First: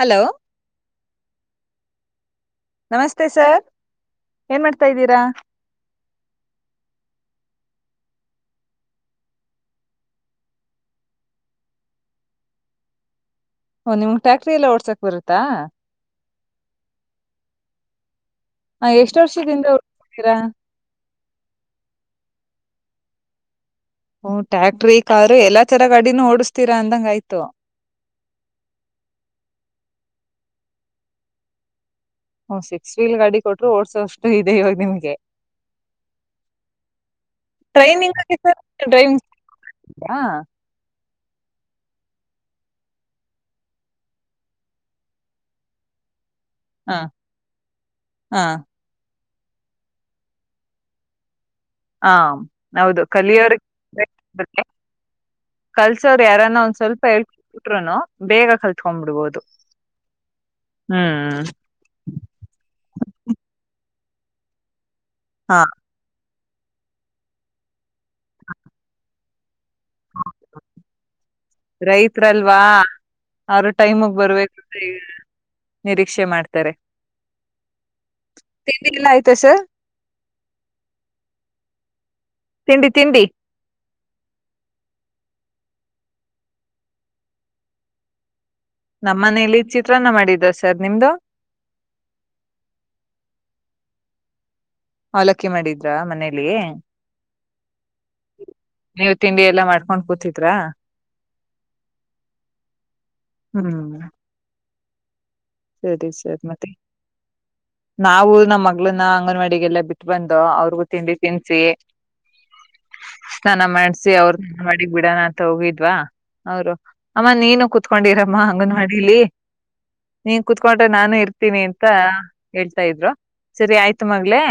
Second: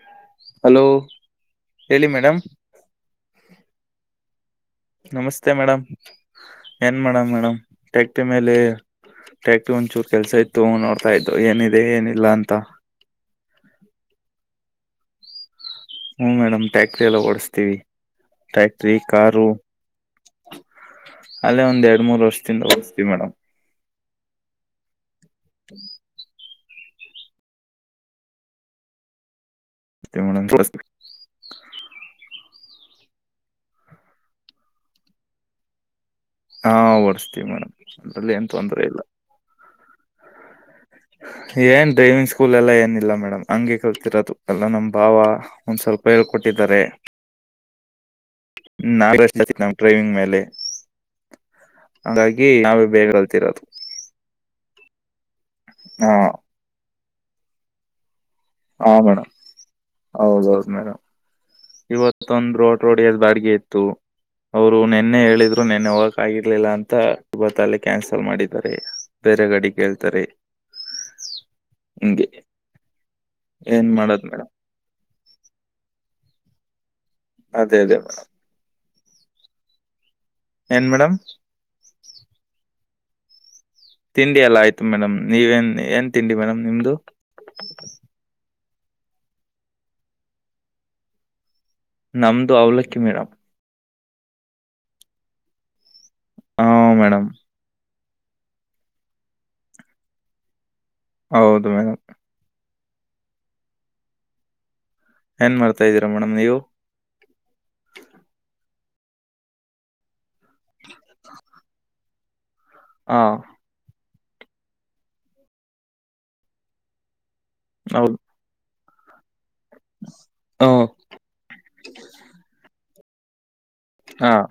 Hello hello ಹೇಳಿ madam ನಮಸ್ತೆ sir ಏನ್ ಮಾಡ್ತಾ ಇದ್ದೀರಾ ನಮಸ್ತೆ ಮೇಡಮ್ ಏನ್ ಮಾಡೇಡಂ್ ಮೇಡಮ್ ಟಕ್ಟಿ ಮೇಲೆ ಟ್ಯಾಕ್ಿ ಒಂಚೂರು ಕೆಲ್ಸ ಇತ್ತು ನೋಡ್ತಾ ಇದ್ದು ಏನಿದೆ ಏನಿಲ್ಲ ಅಂತ ಓ ನಿಮ್ಗ್ ಟ್ಯಾಕ್ಟ್ರಿ ಎಲ್ಲ ಓಡ್ಸಕ್ ಬರುತ್ತಾ ಹೂ ಮೇಡಮ್ ಟ್ಯಾಕ್ಟ್ರಿ ಎಲ್ಲ ಓಡಸ್ತೀವಿ ಹ ಟ್ಯಾಕ್ಟ್ರಿ ಎಷ್ಟ್ ಕಾರು ವರ್ಷದಿಂದ ಓಡ್ಸ್ತೀರಾ ಅಲ್ಲೇ ಒಂದ್ ಎರಡ್ ಮೂರ್ ವರ್ಷ ಯಿಂದ ಮೇಡಮ್ ಹಓ ಟ್ಯಾಕ್ಟ್ರಿ ಕಾರು ಎಲ್ಲ ತರ ಗಾಡಿನೂ ಓಡಸ್ತ ತೀರಾ ಅಂದಂಗ ಆಯ್ತು ಮತ್ತೆ ಮೇಡಂ ಹೂ ಸಿಕ್ಸ್ ವೀಲ್ ಗಾಡಿ ಕೊಟರು ಓಡ್ಸೋಷ್ಟು ಇದೆ ಇವಾಗ ನಿಮ್ಗೆ ಹಾ ಓಡಸ್ತೀವಿ ಮೇಡಮ್ ಅದ್ರಲ್ಲಿ ಏನ್ ತೊಂದರೆ ಇಲ್ಲ ಈಗ ಏನ್ ಡೈವಿಂಗ್ ಸ್ಕೂಲ್ ಎಲ್ಲ ಏನಿಲ್ಲ ಮೇಡಮ್ ಹಂಗೆ ಕಲ್ತಿರೋದು ಎಲ್ಲ ನಮ್ಮ್ ಭಾವ ಒಂದ್ ಸ್ವಲ್ಪ ಕೊಟ್ಟಿದ್ದಾರೆ ಹಾ ಹಾ ಹೂ ನಾಷ್ಟ ಆತಿ ನಮಗೆ ಇಂಟರೆಸ್ಟ್ ಡ್ರೈವಿಂಗ್ ಮೇಲೆ ಹಾ ಹಾಗಾಗಿ ನಾವೇ ಹೌದು ಬೇಗ ಕಲ್ತಿರೋದು ಕಲಿಯೋವರೆಗೆ ಹಾ ಕಲ್ಸೋ್ರ ಯಾರನ್ನ ಒಂದ್ ಸ್ವಲ್ಪ ಹೇಳ್ಕಬಟ್ರುನು ಹ ಮೇಡಂ ಹೌದೌದು ಮೇಡಂ ಹ್ಮ್ ಇವತ್ತೊಂದ್ ರೋಡ್ ರೋಡ್ ಎದ್ ಬಾಡ್ಿಗೆ ಇತ್ತು ಅವರು ನೆನ್ನೆ ಹಾ ಹೇಳಿದ್ರು ನೆನ್ನೆ ಹೋಗಕ ಆಗಿರ್ಲಿಲ್ಲ ಅಂತ ಇವತ ಅಲ್ಲಿ ಕ್ಯಾನ್ಸಲ್ ಮಾಡಿದ್ದಾರೆ. ಬೇರೆಗಾಡಿ. ಹಿಂಗೆ ರೈತ್ರಲ್ವಾ. ಅವರು ಏನ್ ಟೈಮಗ್ ಮಾಡೋದ್ ಮೇಡಮ್ ಬರ್ಬೇಕಂತ ನಿರೀಕ್ಷೆ ಮಾಡ್ತಾರೆ. ಅದೇ ಅದೇ ತಿಂಡಿಗಳ ಆಯ್ತಾ ಸರ್. ಏನ್ ಮೇಡಮ್. ತಿಂಡಿ ತಿಂಡಿ. ತಿಂಡಿ ಎಲ್ಲ ಆಯ್ತು ಮೇಡಮ್ ನೀವೇನ್ ಏನ್ ತಿಂಡಿ ಮೇಡಮ್ ನಿಮ್ದು. ನಮ್ಮ ಮನೇಲಿ ಚಿತ್ರಾನ್ನ ಮಾಡಿದ ಸರ್ ನಿಮ್ದು. ನಮದುು ಅವ್ಲಕ್ಕಿ ಮೇಡಮ್. ಅವಲಕ್ಕಿ ಮಾಡಿದ್ರಾ ಮನೇಲಿ. ಹಾ ಮೇಡಮ್ ನೀವು್ ತಿಂಡಿ ಎಲ್ಲಾ ಮಾಡ್ಕೊಂಡ್ ಕೂತಿದ್ರಾ. ಹೌದು ಮೇಡಂ. ಹ್ಮ್ ಏನ್ ಮಾಡ್ತಾ ಇದ್ದೀರಾ ಸರಿ ಮೇಡಮ್ ಸರ್ ನೀವು. ಮತ್ತೆ ನಾವು ನಮ್ಮ್ ಮಗಳನ್ನ ಅಂಗನವಾಡಿಗೆಲ್ಲ ಬಿಟ್ ಬಂದೋ ಅವ್ರಿಗೂ ತಿಂಡಿ ತಿನ್ಸಿ. ಹಾ ಸ್ನಾನ ಮಾಡ್ಸಿ ಅವ್ರ ಅಂಗನವಾಡಿ ಬಿಡಣ ಅಂತ ಹೋಗಿದ್ವಾ ಅವ್ರು. ಅಮ್ಮ ನೀನು ಹೌದು ಕುೂತ್ಕೊಂಡಿರಮ್ಮ ಅಂಗನವಾಡಿಲಿ. ನೀನ್ ಹ್ಮ್, ಕುೂತ್ಕೊಂಡ್ರೆ ನಾನು ಇರ್ತೀನಿ ಅಂತ. [unintelligible] ಇದ್ರು ಸರಿ ಆಯ್ತು ಹಾ ಮಗ್ಳೇ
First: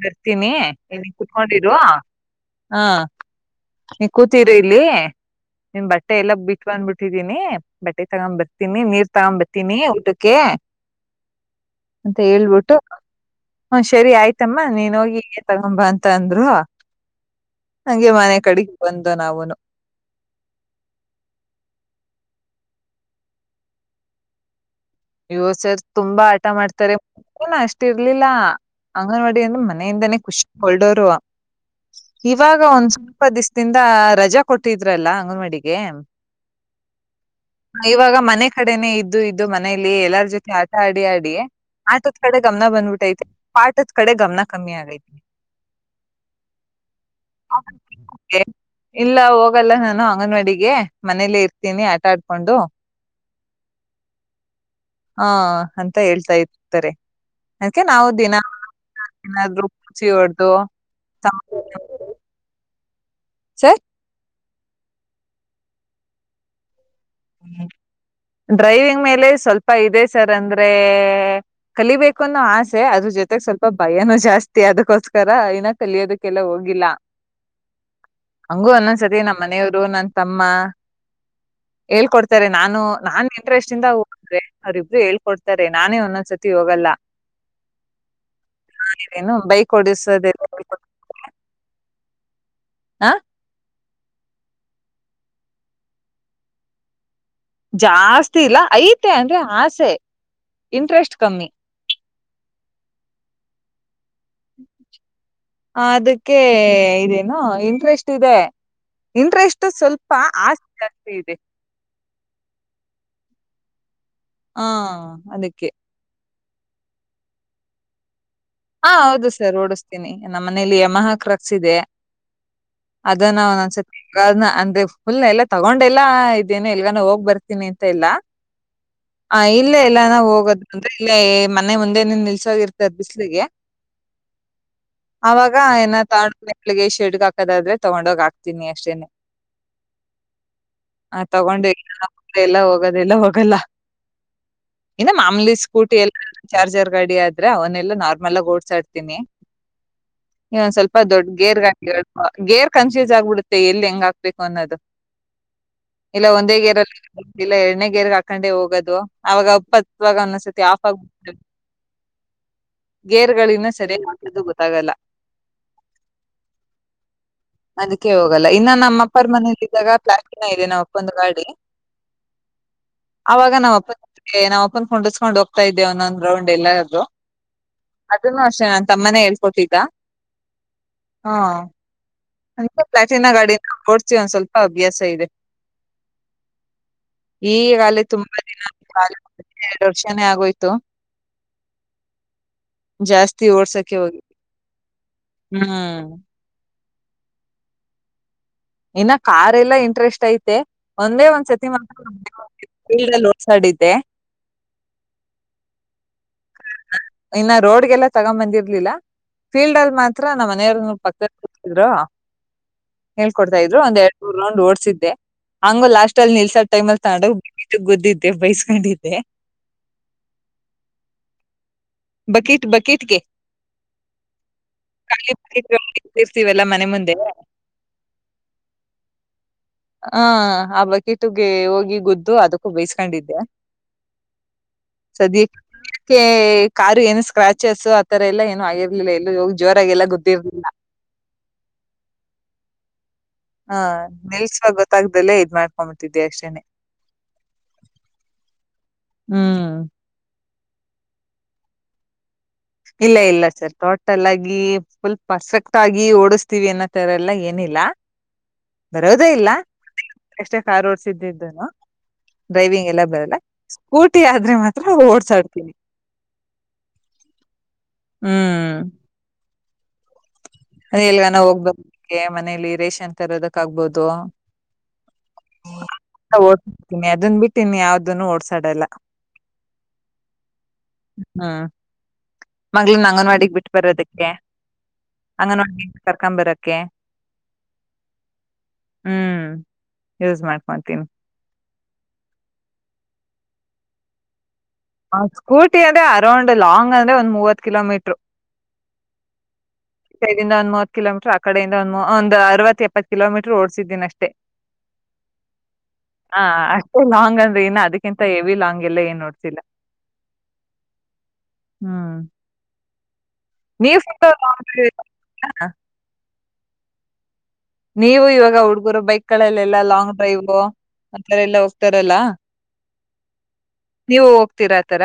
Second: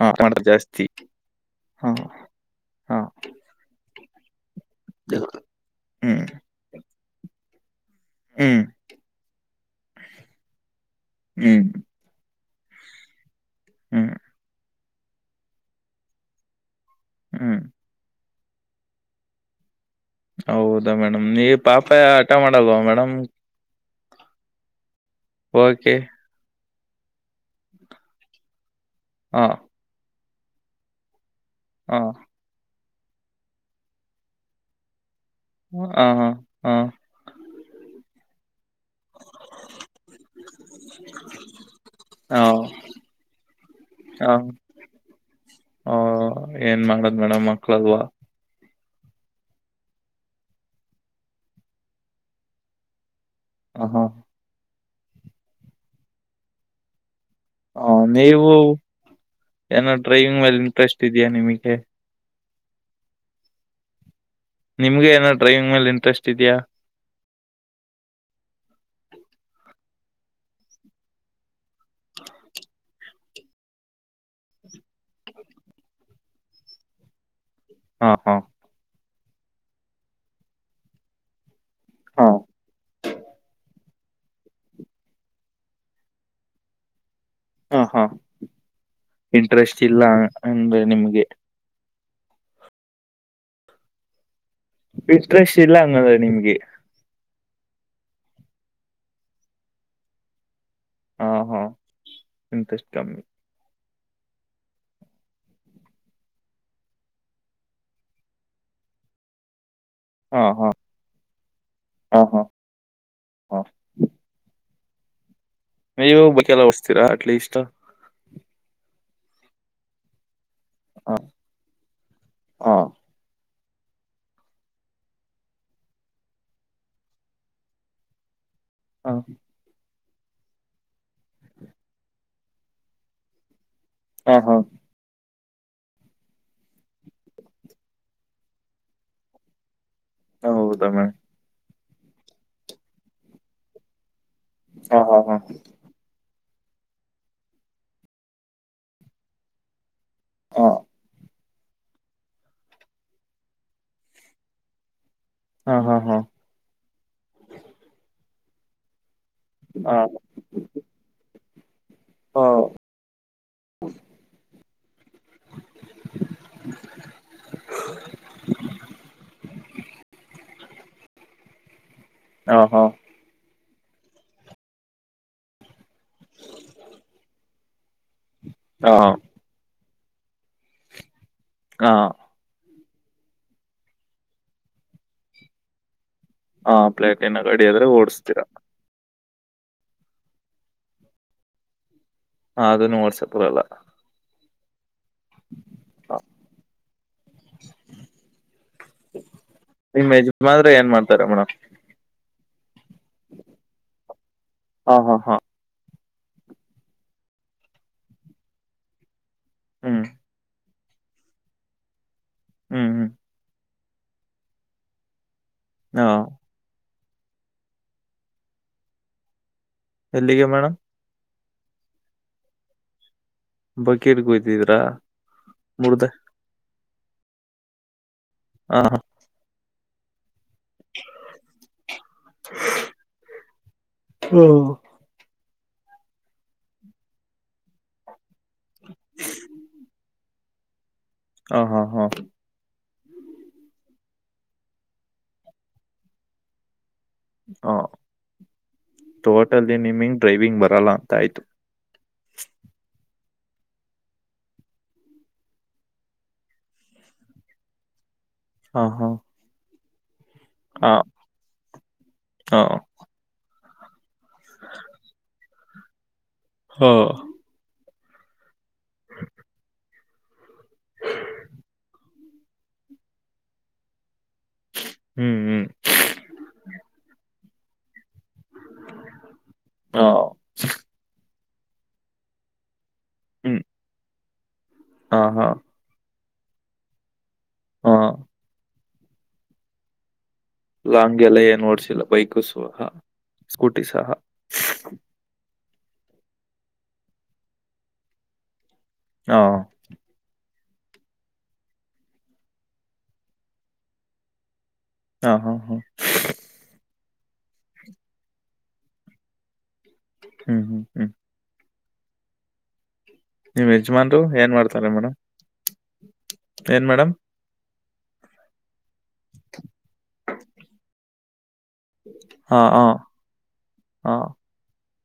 ಹಾ ಮಾಡೋದು ಬರ್ತೀನಿ ಜಾಸ್ತಿ ಇಲ್ಲಿ ಕುತ್ಕೊಂಡಿರುವ. ಹಾ ಹಾ ನೀ ಕೂತರಿ ಇಲ್ಲಿ ನಿಮ್ ಬಟ್ಟೆ ಹ್ಮ್ ಎಲ್ಲಾ ಬಿಟ್ ಬಂದ್ ಬಿಟ್ಟಿದೀನಿ. ಬಟ್ಟೆ ತಗೊಂಡ್ ಹ್ಮ್ ಬರ್ತೀನಿ ನೀರ್ ತಗೊಂಬರ್ತೀನಿ ಊಟಕ್ಕೆ. ಹ್ಮ್ ಅಂತ ಹೇಳ್ಬಿಟ್ಟು ಹ ಹ್ಮ್ ಸರಿ ಆಯ್ತಮ್ಮ ನೀನ್ ಹೋಗಿ ಹಗೆ ತಗೊಂಬ ಅಂತ ಅಂದ್ರು. ಹ್ಮ್ ಹಂಗೆ ಮನೆ ಕಡೆಗೆ ಬಂದು ನವುನು. ಹೌದಾ ಮೇಡಮ್ ನೀ ಪಾಪ ಆಟ ಮಾಡಲ್ವಾ ಮೇಡಮ್. ಅಯ್ಯೋ ಸರ್ ಓಕೆ ತುಂಬಾ ಆಟ ಮಾಡ್ತಾರೆ ಅಷ್ಟಿ ಇರ್ಲಿಲ್ಲ. ಅಂಗನವಾಡಿ ಹಾ ಅಂದ್ರೆ ಮನೆಯಿಂದನೇ ಖುಷ ಹೊಲ್ಡೋರು ಹಾ ಇವಾಗ ಒಂದ್ ಇಪ್ಪತ್ ದಿವಿಸದಿಂದ ರಜ ಕೊಟ್ಟಿದ್ರಲ್ಲ. ಅಂಗನವಾಡಿಗೆ ಹಾ ಹಾ ಹಾ ಇವಗ ಮನೆ ಕಡೆ ಇದ್ದು ಇದ್ದು. ಮನೇಲಿ ಎಲ್ಲಾರ ಜೊತೆ ಆಟ ಆಡಿ ಆಡಿ. ಆಟದ ಕಡೆ ಗಮನ ಹಾ ಬಂದ್ಬಿಟ್ಟೈತಿ ಪಾಠದ ಕಡೆ ಗಮನ ಕಮ್ಮಿ ಆಗೈತಿ. ಹ ಏನ್ ಮಾಡದ್ ಮೇಡಮ್ ಮಕ್ಳಲ್ವಾ. ಇಲ್ಲ ಹೋಗಲ್ಲ ನಾನು ಅಂಗನವಾಡಿಗೆ ಮನೇಲ್ಲ ಇರ್ತೀನಿ ಆಟ ಆಡ್ಕೊಂಡು. ಹ ಹಾ. ಹಾ ಅಂತ ಹೇಳ್ತಾ ಇರ್ತಾರೆ. ಅದಕ್ಕೆ ಹ ನಾವು ದಿನ ನೀವು. ಏನಾದ್ರು ಏನೋ ಪೂಜಿ ಡ್ರೈವಿಂಗ್ ಹೊಡೆದು ಮೇಲೆ ಇಂಟ್ರೆಸ್ಟ್ ಇದೆಯಾ ನಿಮಗೆ. ಸರ್ ನಿಮ್ಗೆ ಏನೋ ಡ್ರೈವಿಂಗ್ ಮೇಲೆ ಇಂಟ್ರೆಸ್ಟ್ ಇದೆಯಾ. ಡ್ರೈವಿಂಗ್ ಮೇಲೆ ಸ್ವಲ್ಪ ಇದೆ ಸರ್ ಅಂದ್ರೆ. ಕಲಿಬೇಕು ಅನ್ನೋ ಆಸೆ ಅದ್ರ ಜೊತೆಗ್ ಸ್ವಲ್ಪ ಭಯನೂ ಜಾಸ್ತಿ ಅದಕ್ಕೋಸ್ಕರ ಇನ್ನ ಕಲಿಯೋದಕ್ಕೆಲ್ಲಾ ಹೋಗಿ [unintelligible] ಗಿಲ್ಲ. ಹು ಹು. [unintelligible] ಸತಿ ನಮ್ಮ ಮನೆಯವರು ನನ್ ತಮ್ಮ. ಹಾ ಹೇಳ್ಕೊಡ್ತಾರೆ ನಾನು ನಾನ್ ಇಂಟ್ರೆಸ್ಟ್ ಇಂದ. ಅಂದ್ರೇ ಅವ್ರಿಬ್ರು ಹೇಳ್ಕೊಡ್ತಾರೆ ನಾನೇ ಒಂದೊಂದ್ಸತಿ ಹೋಗಲ್ಲ. ಹ ಹಾ ಮಾಡಿರೇನು ಬೈಕ್ ಇಂಟ್ರೆಸ್ಟ್ ಇಲ್ಲ ಓಡಿಸೋದ ಅಂದ್ರೆ ನಿಮ್ಗೆ. ಆ ಇಂಟ್ರೇಷ್ಟ್ ಇಲ್ಲ ಹಂಗಂದ್ರ ನಿನ್ಗೆ ಜಾಸ್ತಿ ಇಲ್ಲ ಐತೆ ಅಂದ್ರೆ ಆಸೆ ಇಂಟ್ರೆಸ್ಟ್ ಕಮ್ಮಿ ಎಂತಷ್ಟ ಕಮ್ಮಿ [unintelligible] ಹ [unintelligible] ಹ ಅದಕ್ಕೆ ಇದೇನೊ ಇಂಟ್ರೆಸ್ಟ್ ಇದೆ ಇಂಟ್ರೆಸ್ಟ್ ಸ್ವಲ್ಪ್ ಹಾ ಹಾ ಹಾ ಹಾ ಹಾ ಹಾ ಅದಕ್ಕೆ ಆಯ್ಯೋ ಬೂಕೆಲ್ಲ ಒಸತೀರಾ ಅಟ್ ಲೀಸ್ ಹ ಹೌದು ಸರ್ ಓಡಿಸ್ತೀನಿ ನಮ್ಮ ಮನೇಲಿ ಯಮಹ ಹಾ ಕ್ರಾಕ್ಸ್ ಇದೆ ಹಾ ಅದನ್ನ ಒಂದೊಂದ್ಸ್ ಸತಿ ಅಂದ್ರೆ ಪುಲ್ ಎಲ್ಲಾ ತಗೊಂಡೆಲ್ಲಾ ಇದೇನೆ ಎಲ್ಗಾನು ಹೋಗ್ ಬರ್ತೀನಿ ಅಂತ ಇಲ್ಲ ಹಾ ಹ ಇಲ್ಲೇ ಎಲ್ಲಾನಾ ಹೋಗದ ಬಂದ್ರೆ ಇಲ್ಲೇ ಮನೆ ಮುಂದೆನೆ ನಿಲ್ಸೋದ್ ಇರ್ತದ ಬಿಸ್ಲಿಗೆ. ಹಾ ಹಾ ಅವಾಗ ಏನ ತಂಗೊಡ್ ಹೋಗಿ ಶೆಡ್ಗ್ ಹಾಕದಾದ್ರೆ ತಗೊಂಡೋಗಿ ಹಾಕ್ತೀನಿ ಅಷ್ಟೇನೆ. ಹೌದಾ ಮೇಡಮ್ ಹ ತಗೊಂಡು ಎಲ್ಲ ಹೋಗೋದೆಲ್ಲ ಹೋಗಲ್ಲ ಹಾ ಇನ್ನು ಹಾ ಹಾ ಮಾಮೂಲಿ ಸ್ಕೂಟಿ ಎಲ್ಲ ಚಾರ್ಜರ್ ಗಾಡಿ ಆದ್ರೆ ಅವನ್ನೆಲ್ಲಾ ನಾರ್ಮಲ್ ಮಲ್ಲ್ ಓಡ್ಸಾಡ್ತೀನಿ ಹಾ ಇನೊಂದ್ ಸ್ವಲ್ಪ ದೊಡ್ಡ್ ಗೇರ್ ಗಾಡಿ ಗೇರ್ ಕನ್ಫ್ಯೂಸ್ ಆಗ್ಬಿಡುತ್ತೆ ಎಲ್ಲಿ ಹೆಂಗ್ ಹಾಕ್ಬೇಕು ಅನ್ನೋದು. ಹಾ ಹಾ ಹಾ ಇಲ್ಲ ಒಂದೇ ಗೇರ್ ಅಲ್ಲಿ ಇಲ್ಲ ಎರಡನೇ ಗೇರ್ ಹಾಕೊಂಡೆ ಹೋಗೋದು ಅವಾಗ ಹಾ ಹತ್ತುವಾಗ ಅನ್ನಸುತಿ ಆಫ್ ಆಗ್ಬು ಬಿ ಹಾ ಗೇರಗಳು ಇನ್ನ ಸರಿಯಾಗಿ ಹಾಕೊದು ಗೊತ್ತಾಗಲ್ಲ. ಅದಕ್ಕೆ ಹೋಗಲ್ಲ ಇನ್ನ ನಮ್ಮ ಅಪ್ಪರ್ ಮನೆ ಅಲ್ಲಿ ಇದ್ದಾಗ ಪ್ಲಾಸ್ಟಿ ಇದೆ ನಮ್ ಅಪ್ಪಂದು ಗಾಡಿ ಹಾ ಹಾ ಅವಾಗ ನಮ್ ನಮ್ ಅಪ್ಪನ ಕೂಂಡಿಸ್ಕೊಂಡ್ ಹೋಗ್ತಾ ಇದ್ದೆ ಒಂದೊಂದ್ ರೌಂಡ್ ಎಲ್ಲಾದ್ರೂ. ಅದನ್ನು ಅಷ್ಟೇ ನಾನ್ ಹಾ ತಮ್ಮನೇ ಹೇಳ್ಕೊಟಿದ್ದ. ಹಾ ಹಾ ಅಂದ್ರೆ ಪ್ಲಾಟಿನ ಗಾಡಿನ ಓಡ್ಸೀ ಒಂದ್ ಸ್ವಲ್ಪ ಅಭ್ಯಾಸ ಇದೆ. ಹಾ ಪ್ಲೇಟಿನ ಗಾಡಿ ಈಗ ಆದ್ರೆ ಅಲ್ಲಿ ತುಂಬಾ ಓಡಸ್ತೀರಾ ದಿನ [unintelligible] ಎರಡು ವರ್ಷಾನೇ ಆಗೋಯ್ತು ಅದನ್ನು ಓಡ್ಸಕ್ ಜಾಸ್ತಿ ಬರಲ್ಲ ಓಡ್ಸಕ್ಕೆ ಹೋಗಿಲ್ ಹ್ಮ್ [unintelligible] ಇನ್ನ ಕಾರ್ ಎಲ್ಲಾ ನಿಮ್ ಇಂಟ್ರೆಸ್ಟ್ ಐತೆ ಯಜಮಾನ್ರು ಏನ್ ಮಾಡ್ತಾರೆ ಒಂದೇ ಒಂದ್ ಮೇಡಮ್ ಸತಿ ಮಾತ್ರ [unintelligible] ಫೀಲ್ಡ್ ಅಲ್ಲಿ ಓಡ್ಸಡಿದ್ದೆ ಹಾ ಹಾ ಹಾ ಇನ್ನ ರೋಡ್ಗೆಲ್ಲಾ ತಗೊಂದ್ ಬಂದಿರ್ಲಿಲ್ಲ ಫೀಲ್ಡ್ ಅಲ್ಲಿ ಹ್ಮ್ ಮಾತ್ರ ನಮ್ಮ ಮನೆಯವರ್ ನ ಪಕ್ಕದಲ್ಲಿ ಕುತ್ತಿದ್ರೂ ಹ್ಮ್ ಹ್ಮ್ ಹೇಳ್ಕೊಡ್ತಾ ಇದ್ರು ಒಂದ್ ಎರಡ್ ಮೂರ್ ರೌಂಡ್ ಓಡ್ಸಿದ್ದೆ. ಹಂಗ್ ಹಾ ಲಾಸ್ಟ್ ಅಲ್ಲಿ ನಿಲ್ಸದ್ ಟೈಮ್ ಅಲ್ಲಿ ತಂಗೊಡ್ [unintelligible] ಬೈಸ್ಕೊಂಡಿದ್ದೆ ಎಲ್ಲಿಗೆ ಮೇಡಮ್ ಬಕಿಟ್ ಬಕಿಟ್ಗೆ ಬಕೀಟ್ ಕುಯ್ತಿದ್ರಾ [unintelligible] ಮುರ್ದೆ ಮನೆ ಮುಂದೆ ಹಾ ಹಾ ಆ ಬಕೀಟುಗೆ ಹೋಗಿ ಗುದ್ದು ಅದಕ್ಕೂ ಬೈಸ್ಕೊಂಡಿದ್ದೆ ಹ್ಮ ದ್ದಿ ಕಾರು ಏನು ಸ್ಕ್ರಾಚಸ್ ಆತರ ಎಲ್ಲ ಏನು ಏನೂ ಆಗಿರ್ಲಿಲ್ಲ ಎಲ್ಲೂ ಹೋಗಿ ಜೋರಾಗಿ ಎಲ್ಲ ಗೂದ್ರಿರ್ಲಿಲ್ಲ. ಹ ಹಾ ಹಾ ಹಾ ನಿಲ್ಸದ್ದು ಗೊತ್ತಾಗ್ದಲ್ಲೇ ಇದ್ ಮಾಡ್ಕೊಬಿಟ್ಟಿದ್ದೆ ಅಷ್ಟೇನೆ ಹೊ ಹ್ಮ್ ಟೋಟಲ್ಲಿ ನಿಮಿಂಗ್ ಡ್ರೈವಿಂಗ್ ಬರಲ್ಲ ಅಂತ ಆಯ್ತು ಇಲ್ಲ ಇಲ್ಲ ಸರ್ ಟೋಟಲ್ ಆಗಿ ಪುಲ್ ಪರ್ಫೆಕ್ಟ್ ಆಗಿ ಓಡಿಸ್ತೀವಿ ಅನ್ನೋತರಲ್ಲ ಏನಿ ಇಲ್ಲ ಹಾ ಹಾ ಬರೋದೇ ಇಲ್ಲ ಅಷ್ಟೇ ಕಾರ್ ಹಾ ಓಡ್ಸಿದ್ದಿದ್ದನು ಹಾ ಡ್ರೈವಿಂಗ್ ಎಲ್ಲ ಬರಲ್ಲ. ಕೂಟಿ ಆದ್ರೆ ಮಾತ್ರ ಓಡ್ಸಾಡ್ತೀನಿ ಹಾ ಹ್ಮ್ ಹ ಅದೇ ಎಲ್ಗನ ಹೋಗ್ಬಕ್ಕೆ ಮನೇಲಿ ರೇಷನ್ ತರೋದಕ್ ಆಗ್ಬೋದು ಹ್ಮ್ ಹ್ಮ್ ಓಡ್ತೀನಿ ಅದನ್ ಬಿಟ್ಟೀನಿ ಯಾವ್ದ ಇದನ್ನು ಓಡ್ಸಾಡಲ್ಲ ಹಾ ಹ್ಮ ಮಗಳನ ಅಂಗನವಾಡಿಗೆ ಹ್ಮ್ ಬಿಟ್ಟು ಬರೋದಕ್ಕೆ ಹಾ ಹಾ ಅಂಗನವಾಡಿ ಇಂದ ಕರ್ಕೊಂಬರೋಕ್ಕೆ ಹಾ ಹ್ಮ್ ಯೂಸ್ ಮಾಡ್ಕೊಂತೀನಿ ಲಾಂಗ್ ಎಲ್ಲ ಏನ್ ನೋಓಡ್ಸಿಲ್ಲ ಬೈಕ್ ಸಹ ಸ್ಕೂಟಿ ಸಹ ಆ ಸ್ಕೂಟಿ ಅಂದ್ರೆ ಅರೌಂಡ್ ಲಾಂಗ್ ಅಂದ್ರೆ ಒಂದ್ ಮೂವತ್ ಕಿಲೋ ಮೀಟರು ಹಾ ಂದ ಒಂದ್ವ ಕಿಲೋಮೀಟರ್ ಆ ಕಡೆಯಿಂದ ಒಂದ ಒಂದು ಅರವತ್ ಎಪ್ಪತ್ತು ಕಿಲೋಮೀಟರ್ ಓಡಸಿದ್ದಿನಿ ಅಷ್ಟೇ ಹಾ ಹಾ ಹಾ ಹಾ ಅಷ್ಟೇ ಲಾಂಗ್ ಅಂದ್ರೆ ಇಏ ಅದಕ್ಕಿಂತ ಹೆವಿ ಲಾಂಗ್ ಎಲ್ಲ ಏನ್ ನೋಡ್ತಿಲ್ಲ ಹ್ಮ್ ಹ್ಮ್ ಹ್ಮ್ ಹ್ಮ್ ನೀವ್ ಯಜಮಾನ್ರು ಏನ್ ಲಾಂಗ್ ಮಾಡ್ತಾರೆ ಡ್ರೈವ್ ಮೇಡಮ್ ಏನ್ ಮೇಡಮ್ ನೀವು ಇವಾಗ ಹುಡ್ಗರು ಬೈಕ್ ಗಳಲ್ಲೆಲ್ಲಾ ಲಾಂಗ್ ಡ್ರೈವ್ ಆ ಎಲ್ಲ ತರಲ್ಲ ಹಾ ಹಾ ಹಾ ನೀವು ಹೋಗ್ತೀರಾ ಆತರ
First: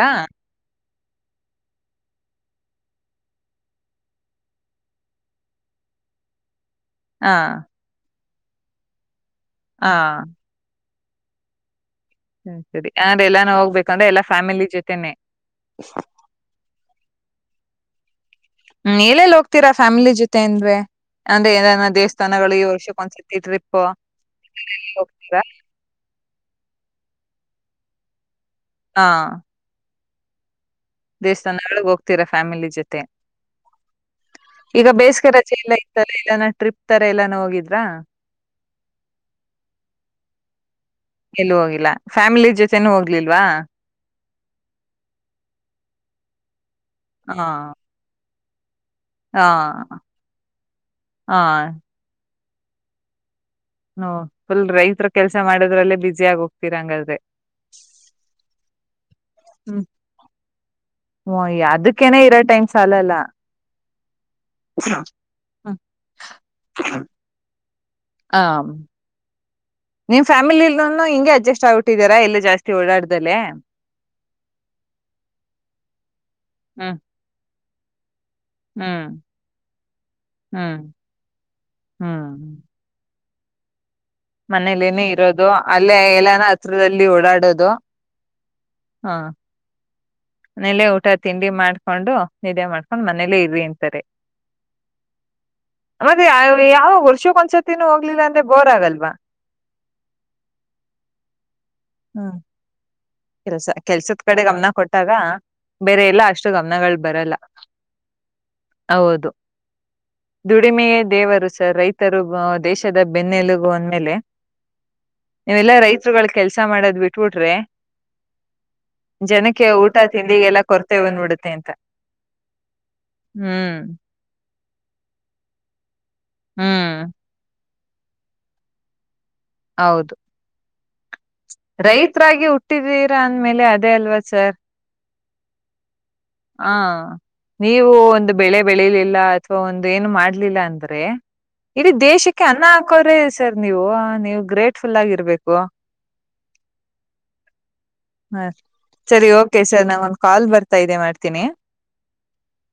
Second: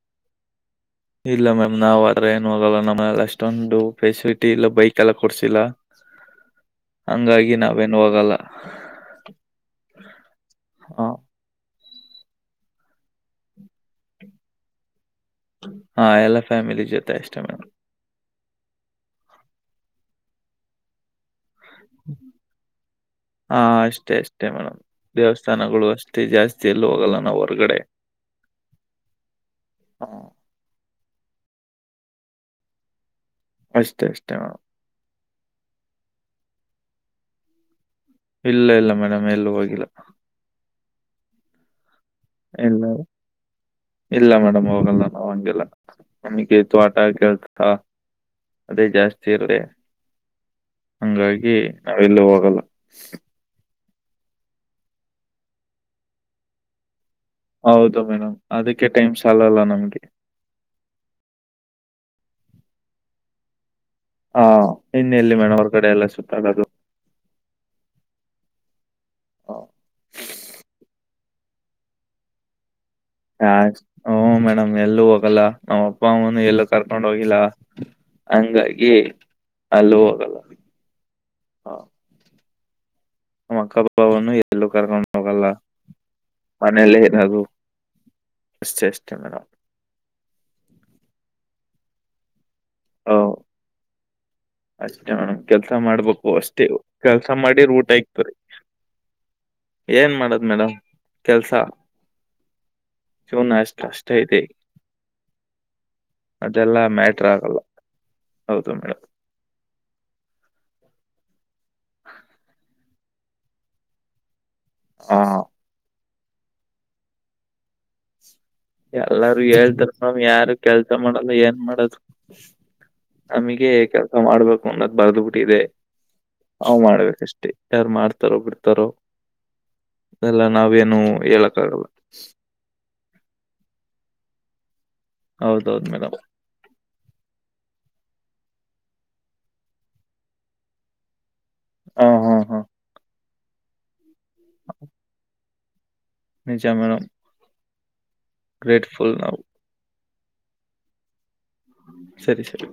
ಇಲ್ಲ ಮ್ಯಾಮ್ ನಾವ್ ಆದ್ರೆ ಏನು ಹೋಗಲ್ಲ ನಮ್ಮ ಅಷ್ಟೊಂದು ಫೆಸಿಲಿಟಿ ಇಲ್ಲ ಬೈಕ್ ಎಲ್ಲ ಕೊಡ್ಸಿಲ್ಲ ಸ್ ಹಂಗಾಗಿ ನಾವೇನ್ ಹೋಗಲ್ಲ ಹಾ ಹಾ ಸರಿ ಸರಿ ಆದಂದ್ರೆ ಎಲ್ಲಾನು ಹೋಗ್ಬೇಕ ಅಂದ್ರೆ ಎಲ್ಲ ಫ್ಯಾಮಿಲಿ ಜೊತೆನೆ ಹಾ ಎಲ್ಲ ಫ್ಯಾಮಿಲಿ ಜೊತೆ ಇಷ್ಟ ಮೇಡಂ ಹ್ಮ್ ಹೇಳೆಲ್ ಹೋಗ್ತೀರಾ ಫ್ಯಾಮಿಲಿ ಜೊತೆನ್್ವೆ ಏನ ದೇವಸ್ಥಾನಗಳು ಈ ವರ್ಷಕ್ಕ ಒಂದ್ಸರ್ತಿ ಹಾ ಟ್ರಿಪ್ ಅಷ್ಟೇ ಅಷ್ಟೇ ಹೋಗ್ತರ ಜಾಸ್ತಿಯಲ್ಲೂ ಹೋಗಲ ನಾವು ಹೊರಗಡೆ ಹಾ ಹಾ ದೇವಸ್ಥಾನಗಳಳಗ್ ಹೋಗ್ತೀರಾ ಫ್ಯಾಮಿಲಿ ಜೊತೆ ಅಷ್ಟೇ ಅಷ್ಟೇ ಮಾಮ್ ೆ ಎಲ್ಲ ಇತಾರೆ ಎಲ್ಲಾನ ಟ್ರಿಪ್ ತರ ಎಲ್ಲಾನ ಹೋಗಿದ್ರಾ ಇಲ್ಲ ಇಲ್ಲ ಮೇಡಮ್ ಎಲ್ಲ ಹೋಗಿಲ್ಲ ಎಲ್ಲ ಹೋಗಿಲ್ಲ ಫ್ಯಾಮಿಲಿ ಇಲ್ಲ ಜೊತೆನು ಹೋಗ್ಲಿಲ್ವಾ ಇಲ್ಲ ಮೇಡಮ್ ಹೋಗಲ್ಲ ನಾವು ಹಂಗೆಲ್ಲ ನಮಗೆ ತೋಟ ಹಾ ಕೆಲಸ ಅದೇ ಜಾಸ್ತಿ ಹಾ ಇರ್ರೆ ಹಾ ಹಂಗಾಗಿ ನಾವೆಲ್ಲೂ ಹೋಗಲ್ಲ ಸ್ರ್ ಹ ಫುಲ್ ರೈತ್ರ ಕೆಲ್ಸ ಮಾಡದ್ರಲ್ಲೇ ಬಸಿ ಆಗ ಹೋಗ್ತೀರಾ ಹಂಗಾದ್ರೆ ಹೌದು ಮೇಡಮ್ ಅದಕ್ಕೆ ಟೈಮ್ ಸಾಲಲ್ಲ ಹ್ಮ್ ನಮ್ಗೆ ಕೆನ ಇರೋ ಟೈಮ್ ಸಾಲಲ್ಲ. ಹಾ ಇನ್ನೆಲ್ಲಿ ಮೇಡಂ ಅವರ ಕಡೆ ಎಲ್ಲ ಸುತ್ತಾಗದು ಆ ಹಾ ನಿಮ್ ಫ್ಯಾಮಿಲಿಲ್ ಹಿಗೆ ಅಡ್ಜಸ್ಟ್ ಆಗ್ಿಟ್ಟಿದರಾ ಎಲ್ಲ ಜಾಸ್ತಿ ಓಡಾಡ್ದ ಹಾ ಹಓ ಮೇಡಮ್ ಎಲ್ಲೂ ಹೋಗಲ್ಲ ನಮ್ಮ್ ಅಪ್ಪ ಅಮ್ಮನು ಎಲ್ಲೂ ಹ್ಮ್ ಕರ್ಕೊಂಡ್ ಹೋಗಿಲ್ಲ ಹಂಗಾಗಿ ಹ್ಮ್ ಅಲ್ಲ ಹೋಗಲ್ಲ ಹ್ಮ್ ಹಾ ನಮ್ ಅಕ್ಕಗು ಮನೇಲೇನ ಇರೋದು ಅಲ್ಲೇ ಎಲ್ಲಾನ ಹತ್ರಿತ್ರದಲ್ಲಿ ಓಡಾಡೋದು ಹ ವಿಶೇಷ್ಟ ಮೇಡಂ. ಮನೇಲೆ ಊಟ ತಿಂಡಿ ಮಾಡ್ಕೊಂಡು ನಿದ್ದೆ ಮಾಡ್ಕೊಂಡ್ ಹ್ಮ್ ಮನೇಲ್ಲೇ ಇರ್ರಿ ಅಂತಾರೆ. ಅಷ್ಟೇ ಮೇಡಮ್ ಕೆಲ್ಸ ಮತ್ತೆ ಮಾಡ್ಬೇಕು ಅಷ್ಟೇ ಯಾವ ಕೆಲ್ಸ ವರ್ಷಕ್ ಮಾಡಿ ಒಂದ್ಸತಿನೂ ಊಟ ಹೋಗ್ಲಿಲ್ಲ ಆಯತ ರೀ. ಅಂದ್ರೆ ಬೋರ್ ಆಗಲ್ವಾ ಏನ್ ಮಾಡದ್ ಮೇಡಮ್ ಕೆಲ್ಸ. ಹ್ಮ್ ಜೀವನ ಕೆಲಸ ಅಷ್ಟ್ ಅಷ್ಟೇ ಕೆಲ್ಸದ ಕಡೆ ಇದೆ. ಗಮನ ಕೊಟ್ಟಾಗ. ಬೇರೆ ಎಲ್ಲ ಅಷ್ಟು ಅದೆಲ್ಲ ಗಮನಗಳು ಮ್ಯಾಟ್ರ್ ಬರಲ್ಲ. ಆಗಲ್ಲ. ಹೌದು ಮೇಡಮ್ [inaudible] ಹೌದು ದುಡಿಮೆಯೇ ದೇವರು ಸರ್ ರೈತರು ದೇಶದ ಬೆನ್ನೆಲುಗು ಅಂದ್ಮೇಲೆ. ಆ ನೀವೆಲ್ಲಾ ರೈತರುಗಳ ಕೆಲ್ಸ ಮಾಡೋದ್ ಬಿಟ್ಬಿಟ್ರಿ. ಎಲ್ಲಾರೂ ಹೇಳ್ತಾರ ನಮ್ ಯಾರು ತಿಂಡಿಗೆಲ್ಲ ಕೆಲ್ಸ ಕೊರತೆ ಮಾಡಲ್ಲ ಬಂದ್ಬಿಡುತ್ತೆ ಏನ್ ಅಂತ ಮಾಡದು. ನಮಗೆ ಹ್ಮ್ ಕೆಲ್ಸ ಮಾಡ್ಬೇಕು. ನ್ನದ ಬರ್ದ ಬಿಟ್ಟಿದೆ ಅವ್ ಹ್ಮ್ ಮಾಡ್ಬೇಕಷ್ಟೇ ಯಾರು ಮಾಡ್ತಾರೋ ಬಿಡ್ತಾರೋ. ಹೌದು ಅದೆಲ್ಲ ನಾವೇನು ಹೇಳಕ್ ಆಗಲ್ಲ ರೈತರಾಗಿ ಹುಟ್ಟಿದೀರಾ ಅಂದ್ಮೇಲೆ ಅದ. ಇದೇ ಅಲ್ವಾ ಸರ್. ಹೌದೌದು ಮೇಡಮ್. ಹಾ ನೀವು ಒಂದು ಬೆಳೆ ಬೆಳಿಲಿಲ್ಲ ಅಥವಾ ಒಂದ ಏನು ಮಾಡ್ಲಿಲ್ಲ ಅಂದ್ರೆ. ಇಡೀ ಹಾ ಹಾ ದೇಶಕ್ಕೆ ಹಾ ಅನ್ನ ಹಾಕೋ. ರೆ ಸರ್ ನೀವು ನೀವು ಗ್ರೇಟ್ಫುಲ್ ಆಗಿ ಇರ್ಬೇಕು ನಿಜ ಮೇಡಂ. ಹಾ ಸರಿ ಓಕೆ ಸರ್ ನಾ ಒಂದ್ ಕಾಲ್ ಬರ್ತಾ ಇದೆ ಮಾಡ್ತೀನಿ. ಸರಿ ಸರಿ.